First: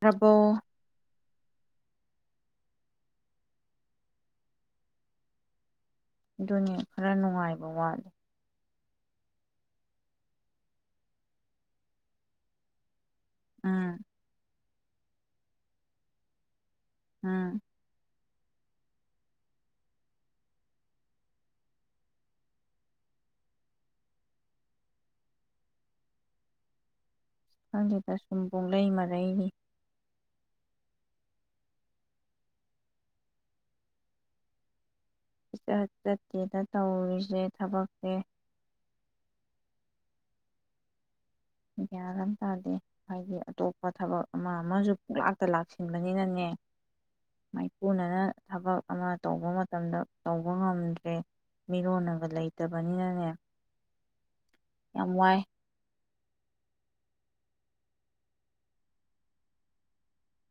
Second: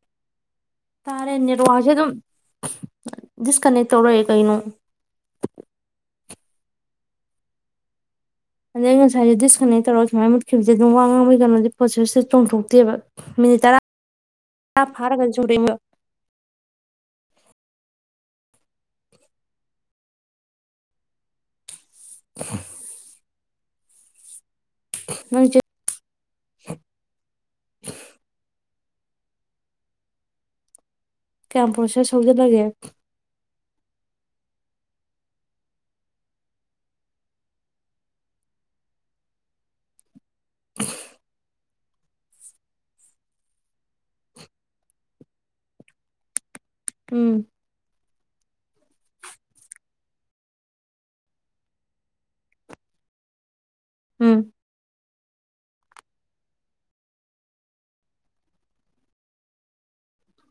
ꯄꯕꯣ ꯇꯥꯔꯦꯅꯦꯔ ꯋꯥꯁꯦ ꯑꯗꯨꯝ ꯗꯤꯁꯀꯅꯦꯛ ꯇꯧꯔꯛꯑꯦ ꯀꯩꯅꯣ ꯑꯗꯨꯅꯦ ꯈꯔ ꯅꯨꯡꯉꯥꯏꯕ ꯋꯥꯠꯂꯦ ꯑꯗꯩ ꯉꯁꯥꯏꯦ ꯗꯤꯁꯀꯅꯦꯛ ꯇꯧꯔꯒ ꯁꯨꯃꯥꯏꯅ ꯃꯨꯠꯈꯤꯕꯁꯦ ꯑꯗꯨꯝ ꯋꯥ ꯉꯥꯡꯕꯒꯤꯩꯅꯣꯗꯤ ꯄꯣꯁꯦꯁꯦ ꯆꯣꯡꯊꯣꯛꯇꯦꯕ ꯃꯤꯅꯤꯠ ꯇꯔꯥ ꯎꯝ ꯑ ꯐꯥꯔ ꯀꯟꯖ ꯎꯔꯉ ꯑꯝ ꯑ ꯅꯪ ꯆ ꯑꯪꯒꯤꯗꯁꯨꯨꯝꯕꯣꯡ ꯂꯩ ꯃꯔ ꯑꯩꯥꯏ ꯀꯌꯥꯝꯄ꯭ꯔꯁꯦ ꯁꯧꯖꯦ ꯊꯒꯦ ꯏꯆ ꯍ ꯆꯠꯇꯦꯗ ꯇꯧꯔꯤꯁꯦ ꯊꯕꯛꯁꯦ ꯗꯤꯌꯥꯔꯝ ꯇꯥꯗꯦ ꯍꯥꯏꯗꯤ ꯑꯇꯣꯞꯄ ꯊꯕꯛ ꯑꯃ ꯑꯃꯁꯨ ꯄꯣꯛꯂꯥꯛꯇ ꯂꯥꯛꯁꯤꯟꯕꯅꯤꯅꯅꯦ ꯎꯝ ꯃꯥꯏꯄꯨꯅꯅ ꯊꯕꯛ ꯑꯃ ꯇꯧꯕ ꯃꯇꯝꯗ ꯇꯧꯕ ꯉꯝꯗ꯭ꯔꯦ ꯃꯤꯔꯣꯟꯂꯒ ꯂꯩꯇꯕꯅꯤꯅꯅꯦ ꯎꯝ꯫ ꯌꯥꯝ ꯋꯥꯏ꯫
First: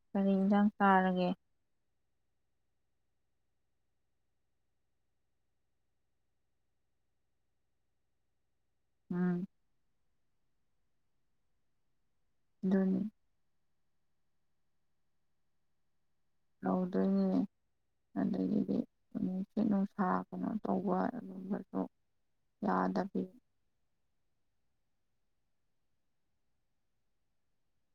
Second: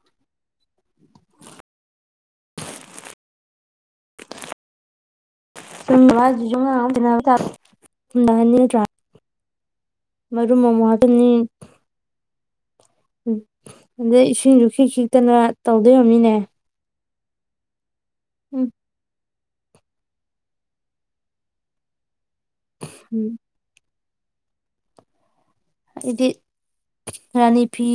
ꯀꯔꯤ ꯏꯟꯖꯥꯡ ꯆꯥꯔꯒꯦ? [unintelligible] ꯎꯝ꯫ ꯃꯔꯨ ꯃꯃꯥꯗꯅꯤ ꯗꯨꯅꯤ꯫ ꯑꯗꯩ ꯏꯁꯤꯡꯖ ꯈꯤꯛ - ꯈꯤꯛꯇꯅ ꯇꯧꯗꯣꯏ ꯑꯣꯏꯔꯝꯅꯤꯅꯦ꯫ [inaudible] ꯎꯝ ꯑꯗꯒꯗꯤ ꯑꯃꯨꯛ ꯅꯨꯡꯁꯥ ꯀꯩꯅꯣ ꯇꯧꯕ ꯑꯗꯨꯝꯕꯗꯣ ꯌꯥꯗꯕꯤ ꯎꯝ ꯑꯩꯗꯤ ꯔꯥꯅꯤ ꯐꯤ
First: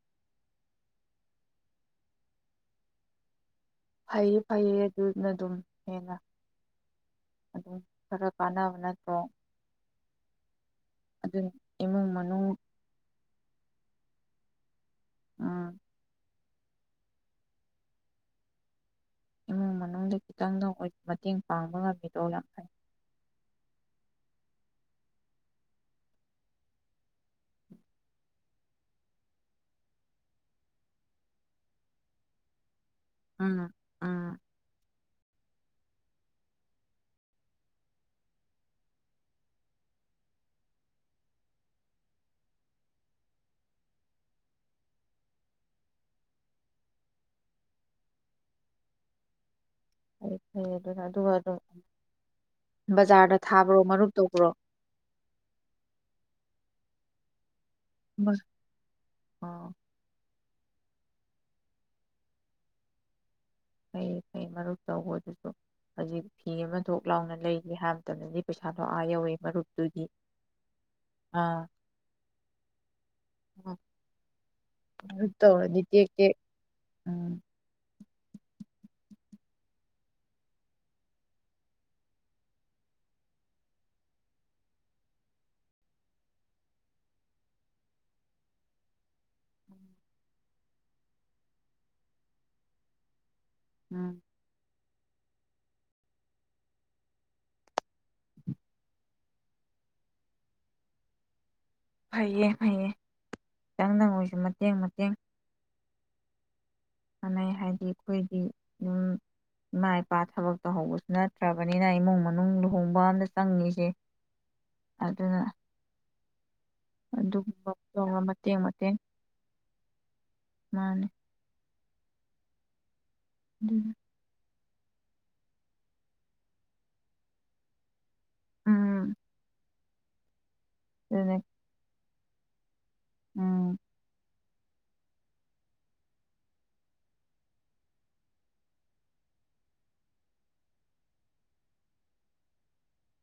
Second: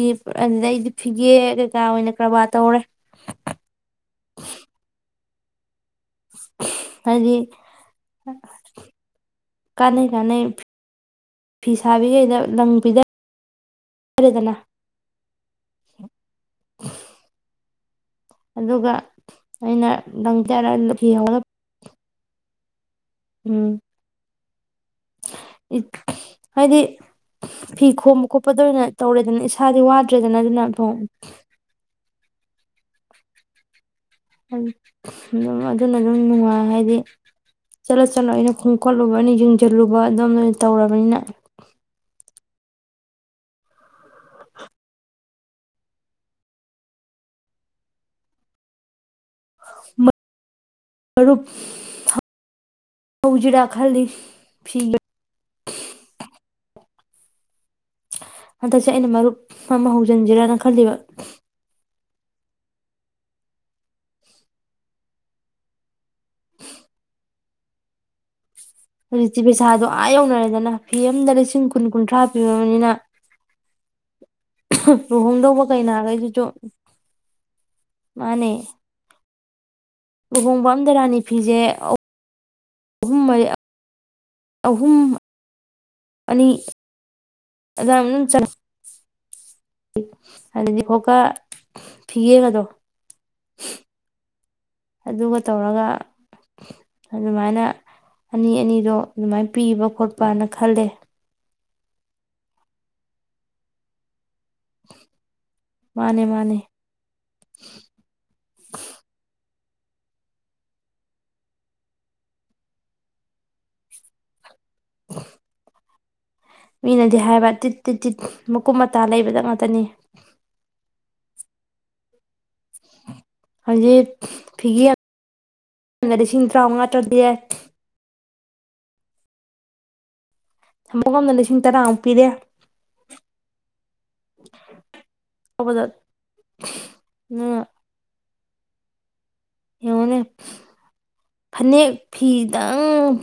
ꯑꯗꯨꯗ ꯑꯩꯗꯤ ꯐꯤꯒꯦ ꯀꯩꯀꯥ ꯑꯣꯏꯅ ꯀꯔꯕꯥꯔ ꯇꯧꯔꯦ꯫ ꯐꯩꯌꯦ- ꯐꯩꯌꯦ ꯑꯗꯨꯅ ꯗꯨꯝ꯫ ꯍꯥꯏꯗꯤ ꯈꯔ ꯀꯥꯟꯅꯕ ꯅꯠꯇ꯭ꯔꯣ ꯀꯥꯅꯩ- ꯀꯥꯟꯅꯩ ꯑꯗꯨ ꯐꯤ ꯏꯃꯨꯡ ꯁꯥꯕꯤꯈꯩꯗ ꯃꯅꯨꯡ ꯂꯪ ꯄꯤꯗ ꯔꯦꯗꯅ ꯑꯥ꯫ ꯑꯗꯨꯒ ꯏꯃꯨꯡ ꯑꯩꯅ ꯃꯅꯨꯡꯗ ꯈꯤꯇꯪꯗ [unintelligible] ꯐꯤ ꯃꯇꯦꯡ ꯍꯧꯅ [unintelligible] ꯎꯝ ꯏꯠ ꯍꯥꯏꯗꯤ ꯐꯤ ꯈꯣꯝꯕ ꯈꯣꯠꯄꯗ ꯑꯣꯏꯅ ꯇꯧꯔꯦꯗꯅ ꯏꯁꯥꯗꯤ ꯋꯥꯗ꯭ꯔꯦꯗꯅ ꯑꯗꯨꯅ ꯐꯨꯡ ꯎꯝ- ꯎꯝ- ꯎꯝ꯫ ꯎꯝ ꯑꯗꯨꯅ ꯑꯗꯨꯝ ꯅꯨꯡꯉꯥꯏ ꯍꯥꯏꯗꯤ ꯆꯠꯂ- ꯆꯠꯂ ꯑꯩꯅ ꯈꯣꯡꯀꯠꯂꯨꯕ ꯑꯩꯅ ꯌꯦꯡꯁꯤꯜꯂꯨꯕ ꯑꯗꯨꯝ ꯑꯣꯏꯅ ꯇꯧꯔꯕꯅꯤꯅ꯫ [inaudible] ꯐꯩ ꯑꯗꯨꯅ ꯑꯗꯨꯒ ꯃꯔꯨꯞ ꯑꯗꯨꯝ ꯕꯖꯥꯔꯗ ꯍꯧꯁꯤꯔꯥ ꯊꯥꯕ꯭ꯔꯣ ꯈꯜꯂꯤ ꯃꯔꯨꯞ ꯇꯧꯕ꯭ꯔꯣ? ꯐꯤ ꯍꯟꯗꯛꯁꯦ ꯑꯩꯅ ꯃꯔꯨꯞ ꯑꯣ ꯑꯃ ꯍꯧꯖꯟꯖꯤꯔꯅ ꯈ ꯈꯂꯤꯕ ꯐꯩ ꯐꯩ ꯃꯔꯨꯞ ꯇꯧꯕꯗꯨꯖꯨ ꯍꯧꯖꯤꯛ ꯐꯤ ꯑꯃ ꯊꯣꯛ ꯂꯥꯎꯅ ꯂꯩꯒꯦ ꯍꯥꯏꯕꯗ ꯍꯨꯀꯤꯛ ꯍꯧꯖꯤꯛꯇꯤ ꯄꯩꯁꯥꯗꯣ ꯑꯥ ꯌꯧꯅꯔꯦꯗꯅ ꯐꯤ ꯑꯃꯝꯗ ꯂꯤꯁꯤꯡ ꯑꯥ ꯀꯨꯟ - ꯀꯨꯟꯊ꯭ꯔꯥ ꯄꯤꯔꯕꯅꯤꯅ ꯃꯔꯨꯞ ꯂꯨꯍꯣꯡꯗꯧꯕ ꯇꯧꯔꯗꯤ ꯇꯦꯛ ꯇꯦꯛ ꯀꯩꯩꯅꯒꯩꯖꯤꯖꯨ ꯎꯝ ꯃꯥꯅꯦ꯫ ꯂꯨꯍꯣꯡꯕ ꯑꯝꯗ ꯔꯥꯅꯤ ꯐꯤꯖꯦ ꯑ ꯍꯨꯝ ꯃ ꯑꯍꯨꯝ ꯑꯍꯨꯝ ꯃꯔꯤ ꯑꯗꯨꯗꯥ ꯑꯗꯨꯗꯤ ꯈꯣꯀ ꯐꯤꯒꯦꯒꯗꯣ꯫ ꯎꯝ꯫ ꯑꯗꯨꯒ ꯇꯧꯔꯒ ꯑꯗꯨꯃꯥꯏꯅ ꯑꯅꯤ - ꯑꯅꯤꯗꯣ ꯑꯗꯨꯃꯥꯏꯅ ꯄꯤꯕ ꯈꯣꯠꯄꯅ ꯈꯜꯂꯦ꯫ ꯐꯩꯌꯦ - ꯐꯩꯌꯦ ꯈꯤꯇꯪꯗ ꯑꯣꯏꯁꯨ ꯃꯇꯦꯡ- ꯃꯇꯦꯡ ꯃꯥꯅꯦ- ꯃꯥꯅꯦ꯫ ꯃꯥꯟꯅꯤ ꯍꯥꯏꯗꯤ ꯑꯩꯈꯣꯏꯗꯤ ꯗꯨꯝ ꯏꯃꯥ ꯏꯄꯥ ꯊꯕꯛ ꯇꯧꯍꯧꯕꯁꯨ ꯅꯠꯇ꯭ꯔꯕꯅꯤꯅ ꯏꯃꯨꯡ ꯃꯅꯨꯡ ꯂꯨꯍꯣꯡꯕ ꯑꯝꯗ ꯆꯪꯉꯤꯖꯦ ꯑꯗꯨꯅ ꯃꯤꯅꯗꯤ ꯍꯥꯏꯕ ꯑꯗꯨꯒꯨꯝꯕ ꯇꯤꯠ ꯇꯤꯠ ꯇꯤꯠ ꯇꯧꯔ ꯃꯇꯦꯡ ꯃꯀꯨꯞ ꯃꯇꯦꯡ ꯃꯇꯥ ꯂꯩꯕꯗ ꯉꯥꯛꯇꯅꯤ ꯃꯥꯅꯤ ꯑꯗꯨꯅ ꯍꯥꯏꯖꯤ ꯐꯤꯒꯒ ꯂꯤꯁꯤꯡ ꯇꯔꯥꯃꯉꯥ ꯇꯔꯥꯗꯤꯦ ꯎꯝ ꯊꯝꯕꯒꯝꯗꯅ ꯑꯗꯨꯅꯦ ꯂꯤꯁꯤꯡ ꯇꯔꯥꯃꯨꯛ ꯄꯤꯗꯦ ꯎꯝ ꯀꯕꯖꯠ ꯎ ꯌꯦꯡꯉꯣꯅꯦ ꯐꯅꯦꯛ ꯐꯤꯗꯪ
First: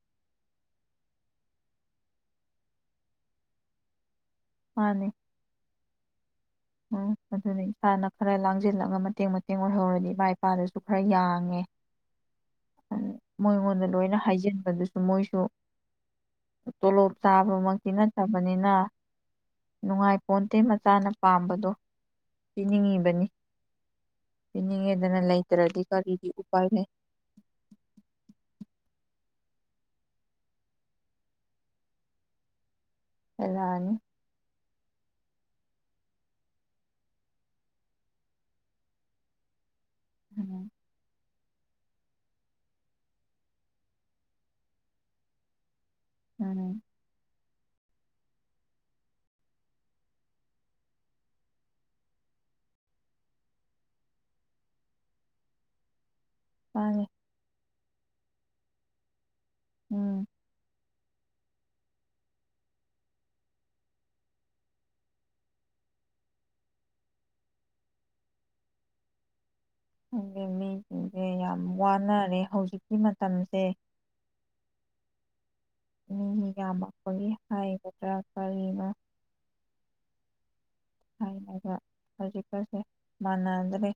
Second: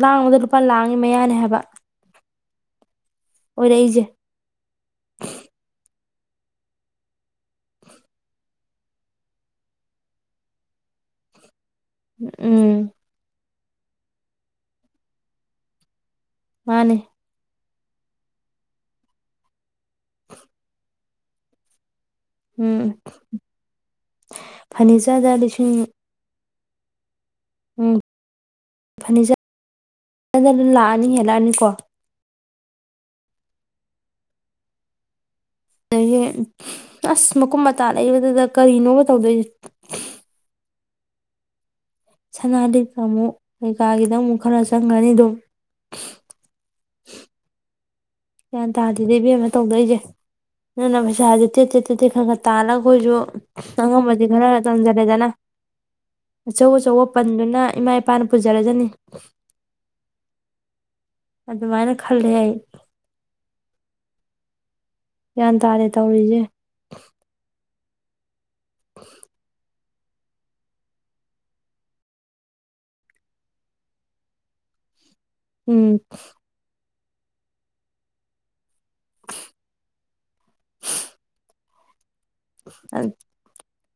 ꯂꯥꯡꯕꯗ ꯂꯨꯄꯥ ꯂꯥꯡꯉꯤ ꯃꯌꯥꯅꯦ ꯍꯥꯏꯕ ꯑꯣ ꯂꯩꯩꯖꯦ ꯃꯥꯅꯦ ꯎꯝ ꯑꯗꯨꯅ ꯏꯁꯥꯅ ꯈꯔ ꯂꯥꯡꯁꯤꯜꯂꯒ ꯃꯇꯦꯡ ꯃꯇꯦꯡ ꯑꯣꯏꯍꯧꯔꯗꯤ ꯏꯃꯥ ꯏꯄꯥꯗꯁꯨ ꯈꯔ ꯌꯥꯡꯉꯦ ꯎꯝ ꯃꯣꯏꯉꯣꯟꯗ ꯂꯣꯏꯅ ꯍꯥꯏꯖꯤꯟꯕꯗꯨꯁꯨ ꯃꯣꯏꯁꯨ ꯃꯥꯅꯦ ꯆꯂꯣ ꯆꯕ ꯑꯃ ꯊꯤꯟꯅꯗꯕꯅꯤꯅ ꯅꯨꯡꯉꯥꯏ ꯄꯣꯟꯗꯦ ꯃꯆꯥꯅ ꯄꯥꯝꯕꯗꯣ ꯎꯝ ꯄꯤꯅꯤꯡꯉꯤꯕꯅꯤ ꯄꯤꯅꯤꯡꯉꯦꯗꯅ ꯐꯔꯅꯤꯆꯔꯗ ꯂꯤꯁꯤꯡ ꯂꯩꯇ꯭ꯔꯗꯤ ꯀꯔꯤꯒꯤ ꯄꯅꯦ ꯍꯖ ꯂꯥꯛꯑꯅꯤ ꯍꯦꯜꯂꯛꯑꯅꯤꯀꯣ ꯑꯦꯗꯥꯅꯤ ꯑꯗꯒꯤ ꯑꯁ ꯃꯀꯨꯝ ꯃꯇꯥ ꯂꯩꯏꯕꯗꯨꯗ ꯀꯔꯤꯅꯣꯕ ꯇꯧꯗꯣꯏꯁꯦ ꯎꯝ ꯁꯅꯥ ꯂꯤꯛꯇ ꯑꯃꯨꯛ ꯀꯩꯀꯥꯒꯤꯗ ꯑꯃꯨꯛ ꯈꯔ ꯆꯪꯒꯅꯤ ꯑꯗꯨꯝ ꯎꯝ ꯒ꯭ꯌꯥꯟ ꯇꯥꯗꯦꯗꯦꯕꯦꯝ ꯑꯃ ꯇꯧꯗꯣꯏꯁꯦ ꯅꯪꯅ ꯄꯩꯁꯥꯁꯦ ꯇꯦꯠ ꯇꯦꯠ ꯇꯦꯠꯇꯦ ꯈꯔ ꯈꯔ ꯇꯥꯜꯂꯒ ꯑꯩꯈꯣꯏꯁꯨ ꯑꯉꯝꯕꯗꯤ ꯈꯔ ꯈꯔ ꯇꯝꯖꯔꯦꯗꯅ ꯑꯆꯧ ꯑꯆꯧꯕ ꯃꯥꯅꯦ ꯄꯟꯗꯨꯅ ꯏꯃꯥ ꯏꯄꯥ ꯄꯥꯅ ꯄꯨꯖꯥꯔꯖꯅꯤ ꯎꯝ ꯑꯗꯨꯃꯥꯏꯅ ꯈꯜꯂꯦ ꯑꯩ ꯒ꯭ꯌꯥꯟ ꯇꯥꯔꯦ ꯇꯧꯔꯤꯁꯦ [inaudible] ꯑꯗꯤ ꯃꯤꯁꯤꯡꯁꯦ ꯌꯥꯝ ꯋꯥꯅꯔꯦ ꯍꯧꯖꯤꯛꯀꯤ ꯃꯇꯝꯁꯦ ꯎꯝ ꯑꯩꯈꯒꯤ ꯍꯥꯏꯒꯗ꯭ꯔꯥ ꯀꯜꯂꯤꯕ ꯍꯥꯏ ꯍꯧꯖꯤ ꯐꯁꯦ ꯃꯅ ꯑꯗꯔꯦ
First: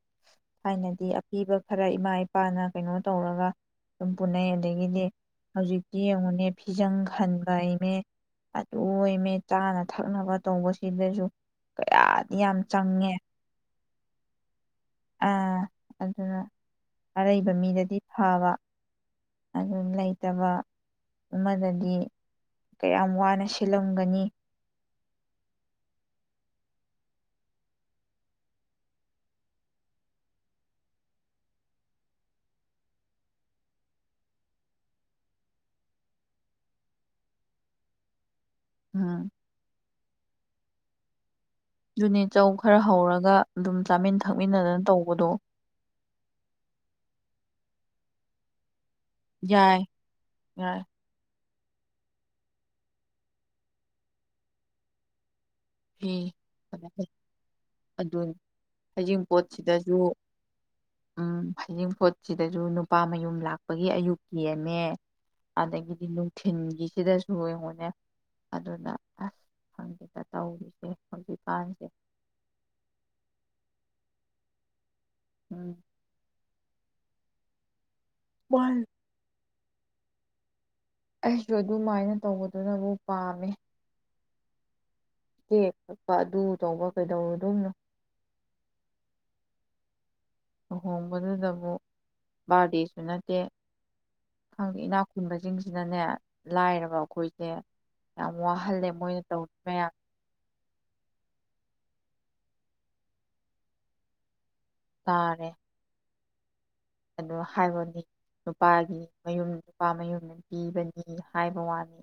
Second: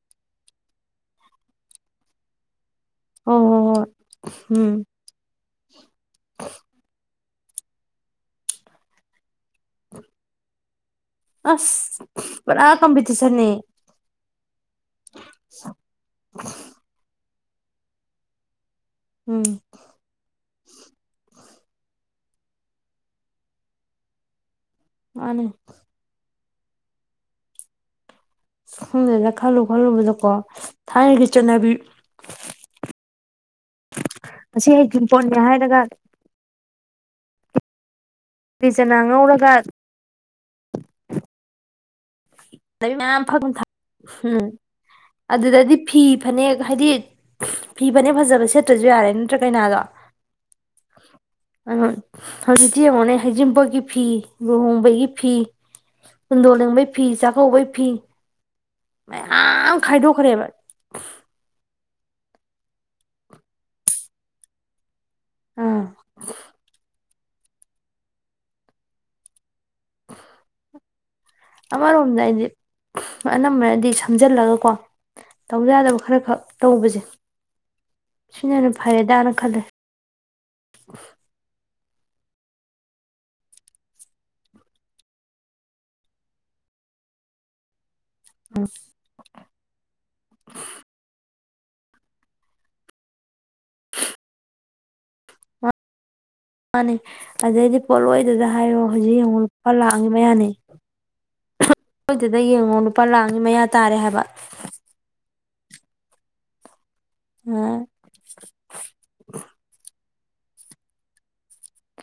ꯊꯥꯏꯅꯗꯤ ꯑꯄꯤꯕ ꯈꯔ ꯏꯃꯥ ꯏꯄꯥꯅ ꯀꯩꯅꯣ ꯍꯣꯏ ꯇꯧꯔꯒ ꯍꯣꯏ ꯍꯣꯏ ꯑꯗꯨꯝ ꯄꯨꯅꯩ ꯎꯝ ꯑꯗꯒꯤꯗꯤ ꯍꯧꯖꯤꯛꯇꯤ ꯌꯦꯡꯉꯨꯅꯦ ꯐꯤꯖꯪ ꯈꯟꯕ ꯏꯃꯦ ꯑꯗꯨ ꯏꯃꯦ ꯆꯥꯅ ꯊꯛꯅꯕ ꯇꯧꯕꯁꯤꯗ ꯑꯁ ꯄꯨꯔꯥ ꯀꯝꯕꯇ ꯆꯅꯤ ꯑꯥ ꯑꯗꯨꯅ ꯑꯔꯩꯕ ꯃꯤꯗꯗꯤ ꯊꯥꯕ ꯎꯝ ꯑꯗꯨꯝ ꯂꯩꯇꯕ ꯑꯃꯗꯗꯤ ꯀꯌꯥꯝ ꯋꯥꯅ ꯁꯤꯜꯂꯝꯒꯅꯤ ꯃꯥꯅꯦ ꯁꯨꯝꯗꯅ ꯈꯜꯂꯨ ꯈꯜꯂꯨꯕꯗꯀꯣ ꯊꯥꯏꯅꯒꯤ ꯆꯠꯅꯕꯤ ꯑꯁꯤ ꯍꯛꯇꯤꯡꯄꯣꯟꯒ ꯍꯥꯏꯔꯒ ꯔꯤꯖꯅꯥ ꯎꯝ ꯉꯧꯔꯒ ꯑꯗꯨꯨꯅꯦ ꯆꯧ ꯈꯔ ꯂꯩ ꯃꯌꯥꯝ ꯍꯧꯔꯒ ꯐꯛ ꯑꯗꯨꯝ ꯆꯥꯃꯤꯟ ꯎꯝ ꯊꯛꯃꯤꯟꯅꯗꯅ ꯇꯧꯕꯗꯣ ꯑꯗꯨꯗꯗꯤ ꯐꯤ ꯐꯅꯦꯛ ꯍꯥꯏꯗꯤ ꯐꯤ ꯐꯅꯦꯛ ꯐꯖꯕ ꯁꯦꯠꯇ꯭ꯔ ꯌꯥꯔꯦ ꯅꯠꯇ꯭ꯔꯥ ꯀꯅꯥꯗꯣ ꯌꯥꯏ ꯌꯥꯏ ꯑ ꯍꯧꯖꯤꯛꯇꯤ ꯌꯦꯡꯉꯣꯅꯦ ꯍꯩꯖꯤꯤꯡꯕꯒꯤ ꯐꯤ ꯂꯨꯍꯣꯡꯕꯒꯤ ꯐꯤ ꯐꯤ ꯍꯣꯒ ꯄꯁꯥ ꯈ ꯎꯕꯣꯏ ꯐꯤ ꯑꯗꯨꯅꯤ ꯃꯌꯥꯝ ꯍꯩꯖꯤꯡꯄꯣꯠꯁꯤꯗꯁꯨ ꯈꯥꯏꯗꯣꯛꯈ꯭ꯔꯦꯕ ꯎꯝ ꯍꯩꯖꯤꯡꯄꯣꯠ ꯁꯤꯗꯁꯨ ꯅꯨꯄꯥ ꯃꯌꯨꯝ ꯂꯥꯛꯄꯒꯤ ꯑꯌꯨꯛ ꯌꯦꯦꯝꯃꯦ ꯑꯥ ꯑꯗꯗꯒꯤꯗꯤ ꯂꯅꯨꯡ ꯊꯤꯟꯒꯤꯁꯤꯗ ꯂꯉꯣꯅꯦ ꯑꯗꯨꯅ ꯑꯁ ꯇ [inaudible] ꯆꯥꯎꯔꯤꯁꯦ ꯑꯃꯔꯣꯝꯗ ꯑꯩꯗꯤ ꯑꯅꯝꯕꯅꯗꯤ ꯁꯝ ꯁꯤꯖꯤꯜꯂꯒ ꯀꯣ ꯇꯧ ꯎꯝ ꯌꯥꯗꯕ ꯈꯔ ꯈꯛ ꯇꯧꯕꯁꯦ ꯁꯤꯅꯅꯦ ꯐꯔꯦꯗꯥꯅ ꯈꯜꯂꯦ ꯑꯁ ꯌ ꯑꯗꯨꯃꯥꯏꯅ ꯇꯧꯕꯗꯨꯅꯕꯨ ꯄꯥꯝꯃꯦ ꯏꯦꯛ ꯀꯛꯄ ꯑꯗꯨ ꯇꯧꯕ ꯀꯩꯗꯧꯔꯨꯗꯣꯝꯅꯣ ꯎꯝ ꯂꯨꯍꯣꯡꯕꯗꯨꯗꯕꯨꯨꯛ ꯕꯥꯔꯗꯦꯁꯨ ꯅꯠꯇꯦ [inaudible] ꯈꯪꯗꯦ ꯏꯅꯥꯎ ꯈꯨꯨꯟꯕꯁꯤꯡꯁꯤꯅꯅꯦ ꯃꯥꯅꯤ ꯑꯗꯩꯗꯤ ꯄꯣꯠꯂꯣꯏꯗꯨꯗ ꯍꯥꯏꯌꯣ ꯋꯥꯍꯜꯂꯦ ꯍꯧꯖꯤꯛ ꯃꯣꯏꯅ ꯇꯧꯔꯤ ꯌꯦꯡꯉꯣꯛꯄ ꯃꯌꯥꯝ ꯂꯥꯛꯑꯅꯤꯤ ꯃ ꯌꯥꯅꯤ ꯁꯣꯏꯗꯨꯗ ꯌꯦꯡꯉꯣ ꯂꯨꯄꯥ ꯂꯥꯛꯅꯤꯤ ꯃꯌꯥ ꯇꯥꯔꯦ ꯍꯥꯏꯕ ꯇꯥꯔꯦ ꯑꯣ ꯍꯥꯏꯕꯅꯤ ꯅꯨꯄꯥꯒꯤ ꯃꯌꯨꯝ ꯅꯨꯄꯥ ꯃꯌꯨꯝ ꯄꯤꯕꯅꯤ ꯍꯥꯏꯕ ꯋꯥꯅꯤ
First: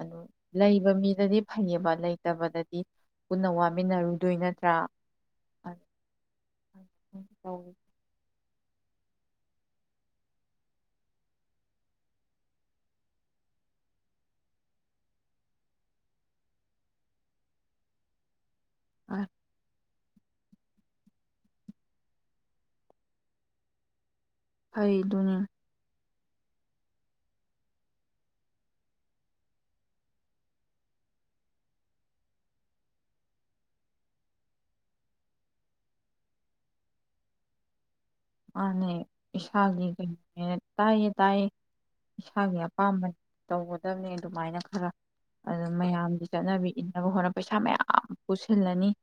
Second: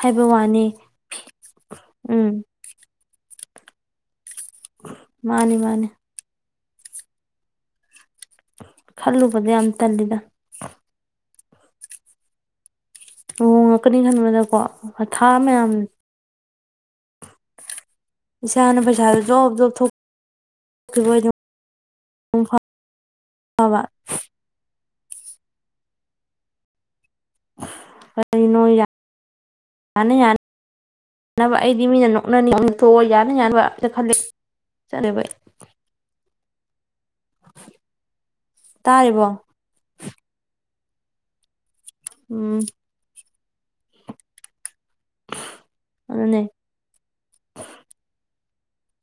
ꯑꯗꯨ ꯋꯥꯅꯤ ꯂꯩꯕ ꯃꯤꯗꯗꯤ ꯐꯩꯌꯦꯕ ꯎꯝ ꯂꯩꯇꯕꯗꯗꯤ ꯄꯨꯟꯅꯧꯃꯤꯟꯅꯔ ꯑꯗꯨꯏ ꯅꯠꯇ꯭ꯔꯥ ꯃꯥꯅꯤ ꯃꯥꯅꯤ ꯇ ꯈꯜꯂꯨꯕꯗ ꯌꯥꯝ ꯇꯜꯂꯤꯗ ꯂꯣꯡꯉꯛꯀꯅꯤ ꯈꯟꯕꯗꯀꯣ ꯑꯊꯥ ꯃꯌꯥꯝ ꯁꯌꯥꯅ ꯄꯩꯁꯥꯗ ꯣꯕ ꯣꯕ ꯊꯣꯛ ꯇꯣꯏ ꯑꯋꯥ ꯍꯩꯗꯨꯅꯤ ꯀꯔꯤꯅꯣꯅ ꯌꯥꯅꯕ ꯑꯩꯗꯤ ꯃꯤꯅ ꯅꯣꯛꯅꯅꯤ ꯊꯣꯛꯣꯛꯑꯣ ꯌꯥꯅ ꯌꯥꯕ ꯈꯜꯂꯤ ꯆꯠꯂꯦꯕ ꯑꯩ ꯃꯥꯅꯦ ꯏꯁꯥꯒꯤ ꯀ ꯇꯥꯏꯌꯦ ꯇꯥꯏꯌꯦ ꯁꯒꯦ ꯎꯝ ꯄꯥꯝꯕꯅꯤ ꯇꯧꯒꯗꯕꯅꯤ ꯑꯗꯨꯃꯥꯏꯅ ꯈꯔ ꯑꯗꯨ ꯃꯌꯥꯝꯒꯤ ꯑꯗꯨꯅꯦ ꯆꯠꯅꯕꯤ ꯏꯟꯅꯕ ꯍꯣꯠꯅꯕ ꯄꯩꯁꯥ ꯃꯌꯥꯝ ꯄꯨꯁꯤ ꯊꯜꯂꯅꯤ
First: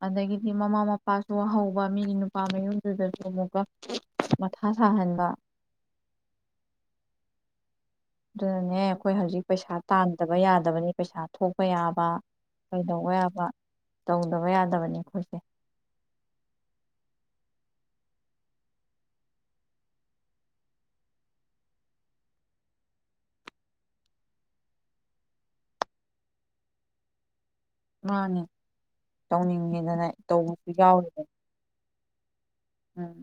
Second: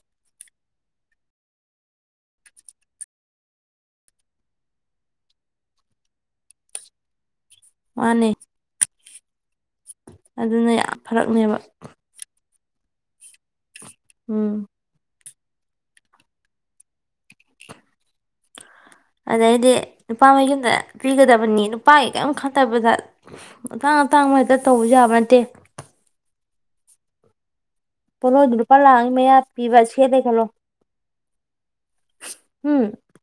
ꯑꯗꯒꯤꯗꯤ ꯃꯃꯥ ꯃꯄꯥꯁꯨ ꯍꯧꯕ ꯃꯤꯒꯤ ꯅꯨꯄꯥ ꯃꯌꯨꯝꯗꯨꯗꯁꯨ ꯑꯃꯨꯛ ꯃꯊꯥ ꯁꯥꯍꯟꯕ ꯃꯥꯅꯦ ꯅꯦꯦ ꯍꯣꯏ ꯍꯧꯖꯤꯛ ꯄꯩꯁꯥ ꯇꯥꯟꯗꯕ ꯑꯗꯨꯅ ꯌꯥꯗꯕꯅꯤ ꯌꯥꯝ ꯄꯩꯁꯥ ꯐꯔꯛꯅꯦꯕ ꯊꯣꯛꯄ ꯌꯥꯕ ꯀꯩꯗꯧꯕ ꯌꯥꯕ ꯇꯧꯗꯕ ꯎꯝ ꯌꯥꯗꯕꯅꯦ ꯑꯩꯣꯏ ꯑꯗꯩꯗꯤ ꯅꯨꯄꯥ ꯃ ꯌꯨꯝꯗ ꯄꯤꯒꯗꯕꯅꯤ ꯅꯨꯄꯥꯒꯤ ꯀꯔꯤꯝ ꯈꯠꯇꯕꯗ ꯑꯇꯥꯡ ꯑꯇꯥꯡ ꯍꯦꯛꯇ ꯇꯧꯕ ꯌꯥꯕ ꯅꯠꯇꯦ ꯃꯥꯅꯦ ꯄꯣꯠꯂꯣꯏꯗꯨ ꯂꯨꯄꯥ ꯂꯥꯛ ꯑꯃꯒꯤ ꯃꯌꯥ ꯄꯤꯕ ꯇꯧꯅꯤꯡꯉꯦꯗꯅ ꯁꯦꯠꯂꯦ ꯈꯜꯂꯣ ꯇꯧꯕꯁꯨ ꯌꯥꯎꯔꯤꯅꯦ ꯎꯝ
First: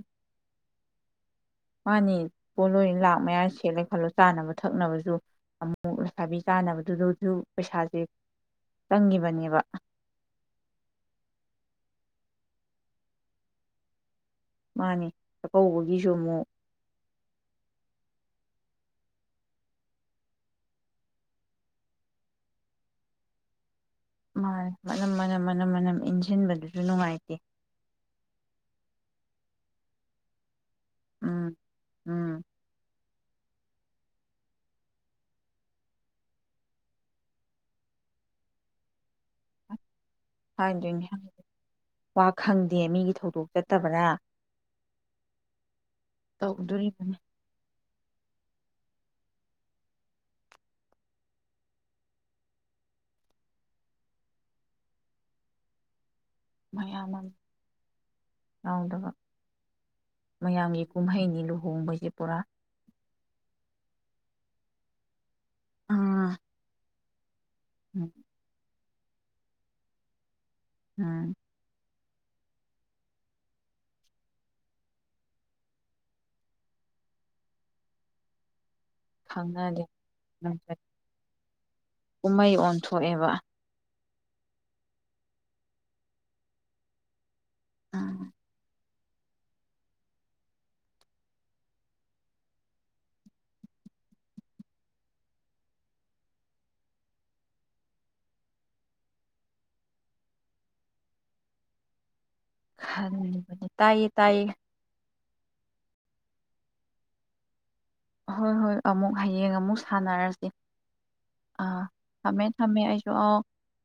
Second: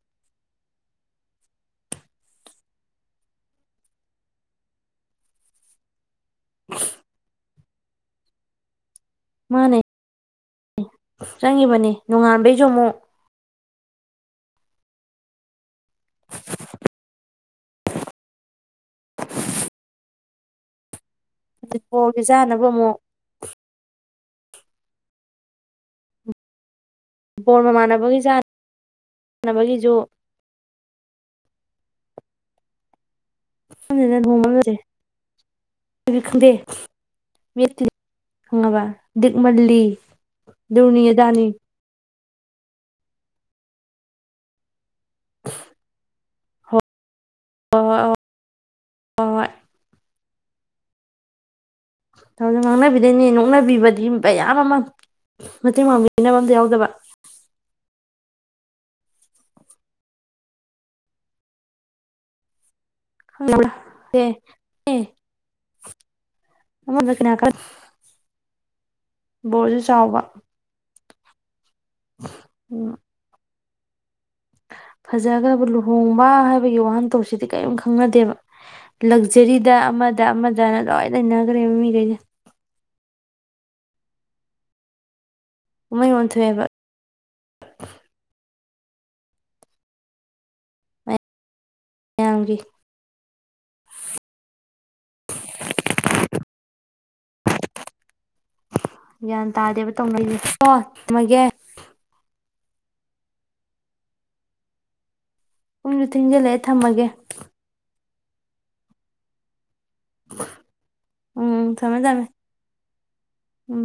ꯃꯥꯅꯤ ꯄꯣꯠꯂꯣꯏ ꯂꯥꯛ ꯃꯌꯥ ꯁꯦꯠꯂꯦ ꯈꯜꯂꯣ ꯆꯥꯅꯕ ꯊꯛꯅꯕꯁꯨ ꯑꯃꯨꯛ ꯊꯕꯤ ꯀꯥꯟꯅꯕꯗꯨꯗꯁꯨ ꯄꯩꯁꯥꯖꯦ ꯃꯥꯅꯦ ꯆꯪꯉꯤꯕꯅꯦ ꯅꯣꯡꯉꯥꯟꯕꯩ ꯆꯃꯨ ꯃꯥꯅꯤ ꯆꯥꯛꯀꯧꯕꯒꯤꯁꯨ ꯑꯃꯨꯛ ꯑꯗꯨꯠꯄꯣꯔꯒꯤ ꯆꯥꯅꯕ ꯑꯃꯨꯛ ꯃꯥ ꯃꯅꯝ ꯃꯅꯝ ꯃꯅꯝ ꯃꯅꯝ ꯏꯟꯁꯤꯟꯕꯗꯨꯗꯤ ꯣꯔꯣꯔ ꯃꯃꯥꯟꯅꯕꯕꯨꯣꯒꯤ ꯆ ꯅꯕꯒꯤꯖꯣ ꯎꯝ ꯎꯝ ꯣꯡꯃꯦ ꯈꯪꯗꯦ ꯈꯪꯉꯕ ꯗꯤꯛꯃꯜꯂꯤ ꯍꯥꯏꯗꯣꯏꯅꯦ ꯔꯅꯤꯌꯗꯥꯅꯤ ꯋꯥ ꯈꯪꯗꯦ ꯃꯤꯒꯤ ꯊꯧꯗꯣꯛ ꯆꯠꯇꯕꯅ [inaudible] ꯇꯧꯗꯣꯔꯤꯕꯅꯤ ꯍ ꯍꯣꯏ ꯉꯥꯡꯅꯕꯤꯗꯣꯏꯅꯦ ꯅꯣꯛꯅꯕꯤꯕꯗꯤ ꯃꯌꯥꯝ ꯑꯃ ꯃꯇꯦꯡꯥꯡꯕꯤ ꯄꯅꯐꯝ ꯑꯝꯗ ꯌꯥꯎꯗꯕ ꯃꯌꯥꯝ ꯑꯃ ꯌꯥꯎꯗꯕ ꯃꯌꯥꯝꯒꯤ ꯀꯨꯝꯍꯩꯅꯤ ꯂꯨꯍꯣꯡꯕꯁꯦ ꯄꯨꯔꯥ ꯍ ꯑꯃꯗ ꯀꯅꯥꯀ ꯎꯝ ꯕꯣꯔꯁꯨ ꯆꯥꯎꯕ ꯑꯝ ꯎꯝ ꯐꯖꯈ꯭ꯔꯕ ꯂꯨꯍꯣꯡꯕ ꯍꯥꯏꯕꯒꯤ ꯋꯥꯍꯟꯊꯣꯛꯁꯤꯗꯤ ꯀꯔꯤꯝ ꯈꯪꯅꯗꯦꯕ ꯂꯛꯖꯔꯤꯗ ꯈꯪꯅꯗꯦ ꯑꯃꯗ ꯑꯃꯗꯅ ꯂꯣꯏ ꯂꯩꯈ꯭ꯔꯦ ꯃꯤꯈꯩꯗ ꯀꯨꯝꯍꯩ ꯑꯣꯟꯊꯣꯛꯑꯦꯕ ꯎꯃꯩ ꯃꯟꯊꯦꯕ ꯃꯌꯥꯝꯒꯤ ꯒ꯭ꯌꯥꯟ ꯇꯥꯗꯦꯕ ꯇꯧꯅꯔꯤꯣ ꯊꯃꯒꯦ ꯈ ꯇꯌꯦ ꯇꯥꯏꯌꯦ ꯄꯨꯡꯁꯨ ꯊꯤꯟꯖꯤꯜꯂꯛꯑꯦ ꯊꯝꯃꯒꯦ ꯍꯣꯏ ꯍꯣꯏ ꯑꯃꯨꯛ ꯍꯌꯦꯡ ꯑꯃꯨꯛ ꯁꯥꯟꯅꯔꯁꯦ ꯑꯥ ꯊꯝꯃꯦ ꯊꯝꯃꯦ ꯑꯩꯁꯨ ꯑꯧ ꯎꯝ